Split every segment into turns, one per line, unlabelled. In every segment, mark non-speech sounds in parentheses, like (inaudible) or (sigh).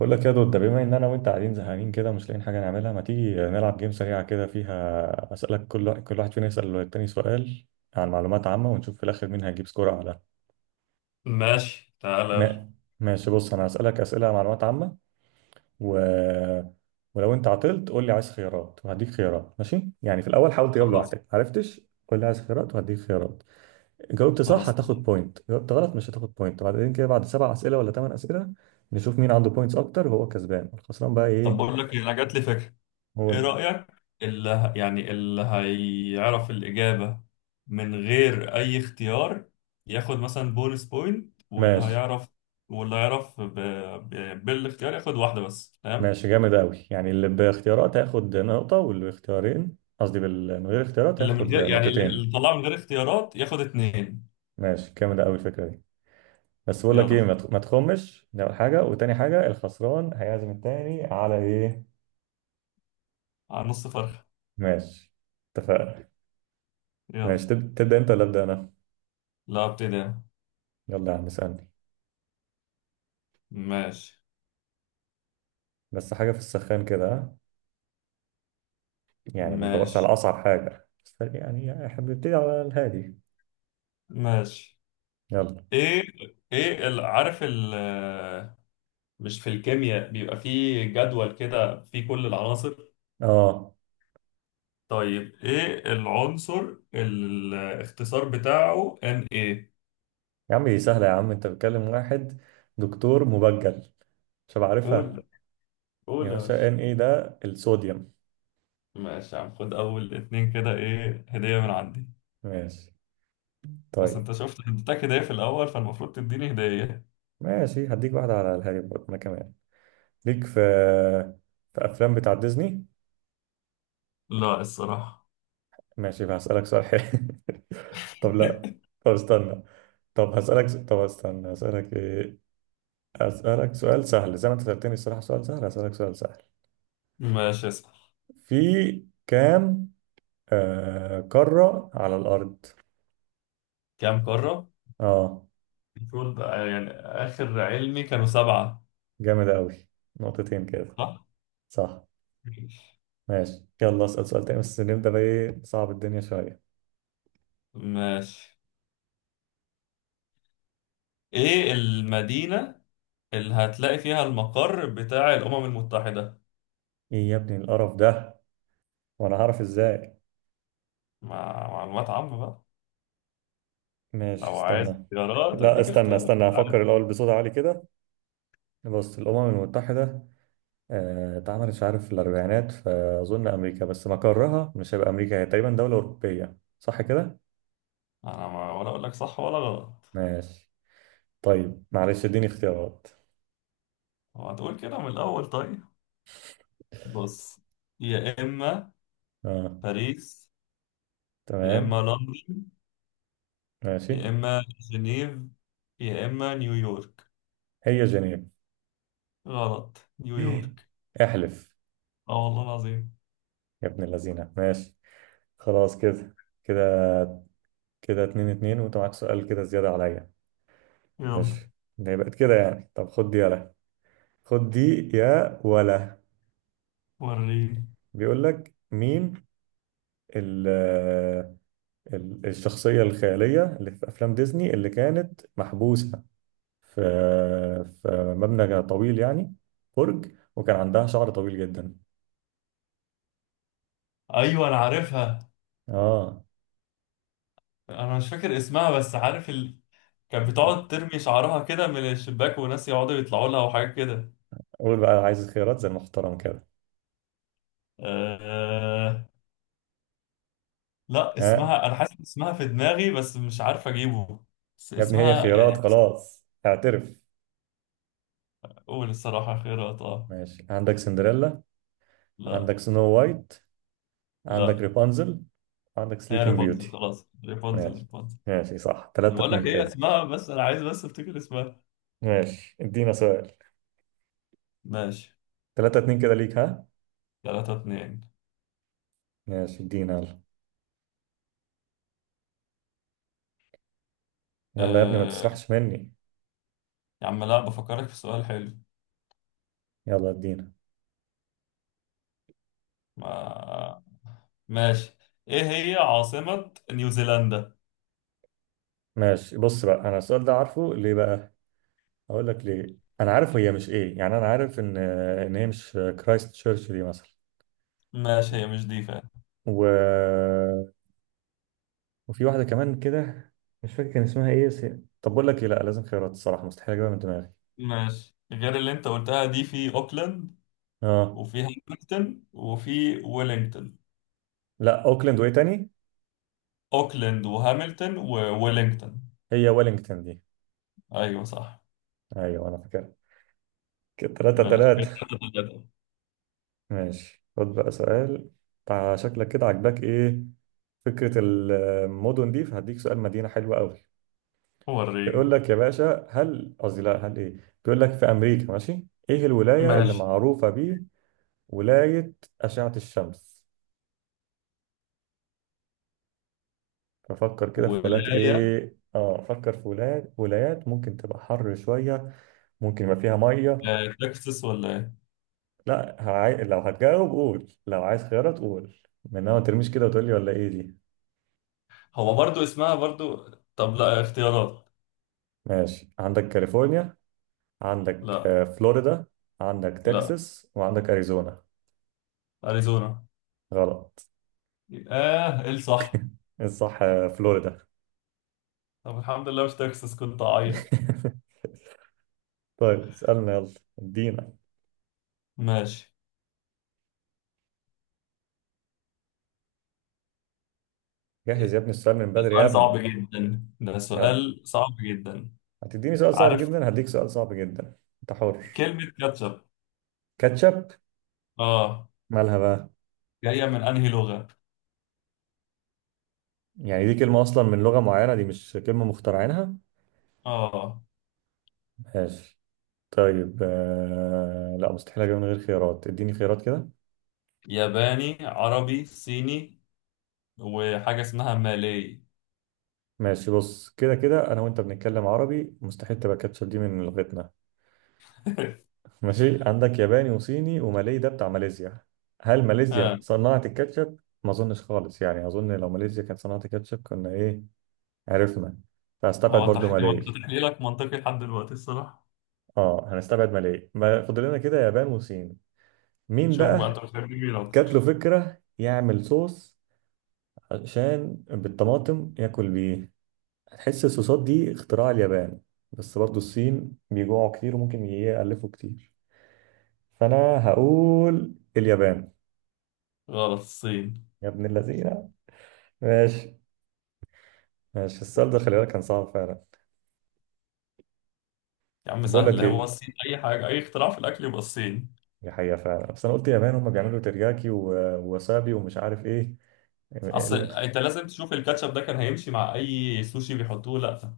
بقول لك يا دود، ده بما ان انا وانت قاعدين زهقانين كده مش لاقيين حاجه نعملها، ما تيجي نلعب جيم سريعه كده فيها اسالك كل واحد فينا يسال التاني سؤال عن معلومات عامه، ونشوف في الاخر مين هيجيب سكور اعلى.
ماشي، تعالى.
ما... ماشي، بص انا هسالك اسئله عن معلومات عامه. و... ولو انت عطلت قول لي عايز خيارات وهديك خيارات، ماشي؟ يعني في الاول حاول تجاوب
خلاص.
لوحدك، عرفتش قول لي عايز خيارات وهديك خيارات. جاوبت صح
خلاص
هتاخد
اتفقنا.
بوينت، جاوبت غلط مش هتاخد بوينت، وبعدين كده بعد سبع اسئله ولا ثمان اسئله نشوف مين عنده بوينتس اكتر وهو كسبان، الخسران بقى ايه.
طب بقول لك إيه، انا جات لي فكره.
هو.
ايه رايك؟ اللي ه- يعني اللي هيعرف الاجابه من غير اي اختيار ياخد مثلا بونس بوينت. واللي
ماشي.
هيعرف واللي هيعرف بالاختيار ياخد واحده بس. تمام؟
ماشي جامد أوي، يعني اللي باختيارات هياخد نقطة واللي باختيارين، قصدي من غير اختيارات
اللي من
هياخد
غير يعني اللي
نقطتين.
اللي طلعه من غير اختيارات ياخد اتنين.
ماشي جامد أوي الفكرة دي. بس بقول لك إيه،
يلا،
ما تخمش ده أول حاجة، وتاني حاجة الخسران هيعزم التاني على إيه؟
على نص فرخه.
ماشي اتفقنا.
يلا،
ماشي تبدأ أنت ولا أبدأ أنا؟
لا ابتدي أنا.
يلا يا عم اسألني.
ماشي.
بس حاجة في السخان كده، ها؟ يعني ما تدورش
ماشي.
على أصعب حاجة، بس يعني إحنا بنبتدي على الهادي.
ماشي.
يلا.
ايه، عارف مش في الكيمياء بيبقى فيه جدول كده فيه كل العناصر؟
آه.
طيب، ايه العنصر الاختصار بتاعه ان ايه؟
يا عم دي سهلة، يا عم أنت بتكلم واحد دكتور مبجل، شباب
قول.
عارفها. يا
قول يا
باشا
باشا.
ان ايه ده؟ الصوديوم.
ماشي يا عم، خد اول اتنين كده، ايه، هدية من عندي.
ماشي.
بس
طيب.
انت شفت، اديتك هدية في الاول فالمفروض تديني هدية.
ماشي هديك واحدة على الهادي برضه انا كمان. ليك في افلام بتاع ديزني؟
لا، الصراحة.
ماشي هسألك سؤال حلو. (laughs) طب لا.
(laughs)
طب استنى. طب طب استنى هسألك ايه. هسألك سؤال سهل زي ما انت سألتني الصراحة، سؤال سهل، هسألك سؤال سهل.
ماشي، اسأل.
في كام قارة على الأرض؟
كام قارة؟
اه.
المفروض يعني اخر علمي كانوا سبعة.
جامد أوي، نقطتين كده.
صح.
صح. ماشي يلا اسأل سؤال تاني، بس نبدأ بقى ايه صعب الدنيا شوية.
ماشي، ايه المدينة اللي هتلاقي فيها المقر بتاع الأمم المتحدة؟
ايه يا ابني القرف ده؟ وانا هعرف ازاي؟
مع معلومات عامة بقى.
ماشي
لو عايز
استنى.
اختيارات
لا
أديك
استنى
اختيارات،
استنى،
عارف.
هفكر الاول بصوت عالي كده. بص، الامم المتحده اتعملت مش عارف في الاربعينات، فاظن امريكا، بس مقرها مش هيبقى امريكا، هي تقريبا دوله اوروبيه، صح كده؟
أنا ما ولا أقول لك صح ولا غلط.
ماشي. طيب معلش اديني اختيارات.
هو هتقول كده من الأول؟ طيب. بص. يا إما
اه.
باريس، يا إما
تمام.
لندن،
ماشي.
يا إما جنيف، يا إما نيويورك.
هي جنيف.
غلط، نيويورك.
(laughs) احلف.
آه والله العظيم.
يا ابن اللذينه، ماشي. خلاص كده. كده. كده 2-2، وانت معاك سؤال كده زياده عليا.
يلا.
ماشي. ده بقت كده يعني، طب خد دي يلا. خد دي يا ولا.
وريني.
بيقول لك مين ال الشخصية الخيالية اللي في أفلام ديزني اللي كانت محبوسة في في مبنى طويل يعني، برج، وكان عندها شعر طويل جدا؟
أيوة، أنا عارفها.
اه.
انا مش فاكر اسمها بس عارف. كان بتقعد ترمي شعرها كده من الشباك، وناس يقعدوا يطلعوا لها وحاجات كده.
قول بقى عايز خيارات زي المحترم كده.
أه... لا،
ها؟
اسمها، انا حاسس اسمها في دماغي بس مش عارف اجيبه. بس
يا ابني هي
اسمها يعني
خيارات،
حاسس.
خلاص اعترف.
اقول الصراحة خيرات، اه.
ماشي، عندك سندريلا،
لا.
عندك سنو وايت، عندك
لا.
ريبانزل، عندك
هي
سليبنج
ريبونزل.
بيوتي.
خلاص ريبونزل
ماشي.
ريبونزل.
ماشي صح، 3
بقول
2
لك هي
كده.
اسمها، بس انا عايز بس افتكر اسمها.
ماشي ادينا سؤال.
ماشي.
3-2 كده ليك، ها.
3-2.
ماشي ادينا يلا. يلا يا ابني ما
أه...
تسرحش مني.
يا عم، لا، بفكرك في سؤال حلو.
يلا ادينا.
ما... ماشي. ايه هي عاصمة نيوزيلندا؟
ماشي بص بقى، انا السؤال ده عارفه ليه بقى؟ اقول لك ليه. انا عارف هي مش ايه، يعني انا عارف ان هي مش كرايست تشيرش دي مثلا.
ماشي، هي مش دي فعلا.
و... وفي واحده كمان كده، مش فاكر كان اسمها ايه بس. طب بقول لك ايه، لا لازم خيارات الصراحه، مستحيل اجيبها من دماغي.
ماشي، غير اللي انت قلتها دي في اوكلاند،
اه
وفي هاملتون، وفي ويلينغتون.
لا. اوكلاند، وايه تاني؟
اوكلاند وهاملتون وويلينغتون.
هي ويلينجتون دي.
ايوه صح.
ايوه انا فاكرها. كده 3
ماشي كده،
3
3-3.
ماشي خد بقى سؤال. شكلك كده عاجباك ايه فكرة المدن دي، فهديك سؤال مدينة حلوة قوي. بيقول
وريني.
لك يا باشا، هل، قصدي لا، هل ايه. بيقول لك في أمريكا، ماشي، ايه الولاية اللي
ماشي.
معروفة بيه؟ ولاية أشعة الشمس. ففكر كده في بلاد
ولاية
ايه، اه فكر في ولايات، ولايات ممكن تبقى حر شوية، ممكن يبقى فيها مية.
تكساس ولا ايه؟
لا، لو هتجاوب قول، لو عايز خيارات قول، من ما ترميش كده وتقول لي ولا ايه دي.
هو برضو اسمها برضو. طب لا، اختيارات.
ماشي، عندك كاليفورنيا، عندك
لا.
فلوريدا، عندك
لا،
تكساس، وعندك أريزونا.
اريزونا.
غلط.
اه، ايه الصح؟
الصح فلوريدا.
طب الحمد لله مش تكساس، كنت اعيط.
(laughs) طيب اسألنا يلا. ادينا.
ماشي.
جهز يا ابني السؤال من
ده
بدري يا
سؤال صعب
ابني.
جدا، ده
يلا.
سؤال صعب جدا.
هتديني سؤال صعب
عارف.
جدا هديك سؤال صعب جدا. انت حر.
كلمة كاتشب.
كاتشب.
اه.
مالها بقى؟
جاية من انهي لغة؟
يعني دي كلمة أصلا من لغة معينة، دي مش كلمة مخترعينها.
اه.
ماشي. طيب لا مستحيل أجيبها من غير خيارات، اديني خيارات كده.
ياباني، عربي، صيني، وحاجة اسمها مالي.
ماشي، بص كده كده أنا وأنت بنتكلم عربي، مستحيل تبقى كاتشب دي من لغتنا.
(laughs)
ماشي، عندك ياباني وصيني ومالي، ده بتاع ماليزيا. هل
ها.
ماليزيا صنعت الكاتشب؟ ما اظنش خالص، يعني اظن لو ماليزيا كانت صنعت الكاتشب كنا ايه، عرفنا. فهستبعد برضو
هو انت
مالي.
تحليلك منطقي لحد دلوقتي، الصراحة.
اه هنستبعد مالي، ما فاضل لنا كده يابان وصين. مين
شوف بقى، انت
بقى؟
بتحب مين
جات
اكتر؟
له فكرة يعمل صوص عشان بالطماطم ياكل بيه، هتحس الصوصات دي اختراع اليابان، بس برضو الصين بيجوعوا كتير وممكن يألفوا كتير، فانا هقول اليابان.
غلط، الصين.
يا ابن اللذينة. ماشي. ماشي السؤال ده خلي بالك كان صعب فعلا.
يا عم
طب بقول
سهل،
لك
هو
ايه،
الصين اي حاجة، اي اختراع في الاكل يبقى الصين.
دي حقيقة فعلا، بس انا قلت يابان هم بيعملوا ترياكي ووسابي ومش عارف ايه
اصل
ال-
انت لازم تشوف الكاتشب ده كان هيمشي مع اي سوشي بيحطوه؟ لا.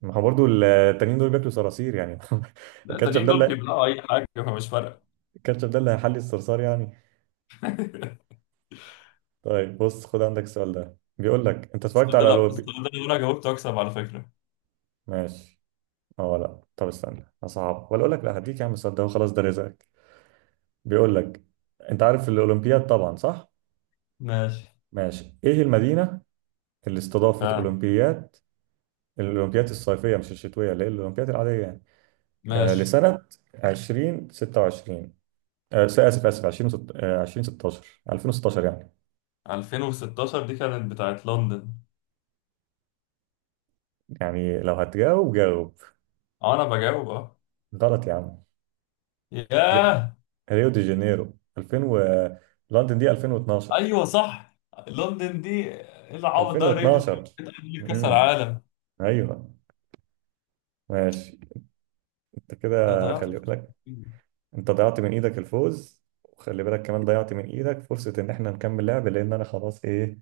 ما هو برضه التانيين دول بياكلوا صراصير يعني. (laughs)
لا،
الكاتشب
التانيين
ده
دول
اللي
بيبلعوا اي حاجة فمش فارقة.
الكاتشب ده اللي هيحلي الصرصار يعني.
(laughs)
طيب بص خد عندك السؤال ده، بيقول لك انت
بس
اتفرجت
ده،
على
لا، بس ده
لوبي.
لو انا جاوبته اكسب على فكرة.
ماشي. اه لا، طب استنى صعب، ولا اقول لك لا، هديك يا عم السؤال ده وخلاص ده رزقك. بيقول لك انت عارف الاولمبياد طبعا، صح؟
ماشي.
ماشي. ايه المدينة اللي استضافت
فعلا.
اولمبياد الأولمبياد الصيفية مش الشتوية، اللي هي الأولمبياد العادية يعني،
ماشي.
لسنة 2026؟ آسف آسف، 20 2016. 2016 يعني.
2016 دي كانت بتاعت لندن.
يعني لو هتجاوب جاوب.
اه، انا بجاوب اه.
غلط يا عم. ري-
ياه.
ريو دي جانيرو 2000 لندن دي 2012.
ايوه صح. لندن دي، ايه العبط ده؟ ريال مدريد
2012.
بتأهل لكأس
امم.
العالم.
ايوه. ماشي. انت
ده
كده،
ضيعت
خلي
الفرصة.
بالك انت ضيعت من ايدك الفوز، وخلي بالك كمان ضيعت من ايدك فرصة ان احنا نكمل لعب، لان انا خلاص ايه،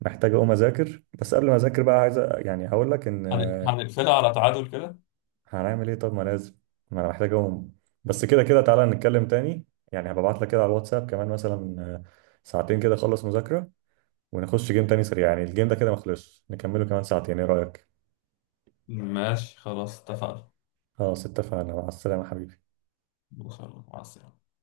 محتاج اقوم اذاكر. بس قبل ما اذاكر بقى عايز يعني هقول لك ان
هنقفلها على تعادل كده.
هنعمل ايه طب، ما لازم، ما انا محتاج اقوم بس. كده كده تعالى نتكلم تاني، يعني هبعت لك كده على الواتساب كمان مثلا ساعتين كده اخلص مذاكرة ونخش جيم تاني سريع. يعني الجيم ده كده ما خلصش، نكمله كمان ساعتين، ايه رأيك؟
ماشي، خلاص اتفقنا.
خلاص اتفقنا، مع السلامة حبيبي.
ان شاء الله، مع السلامة.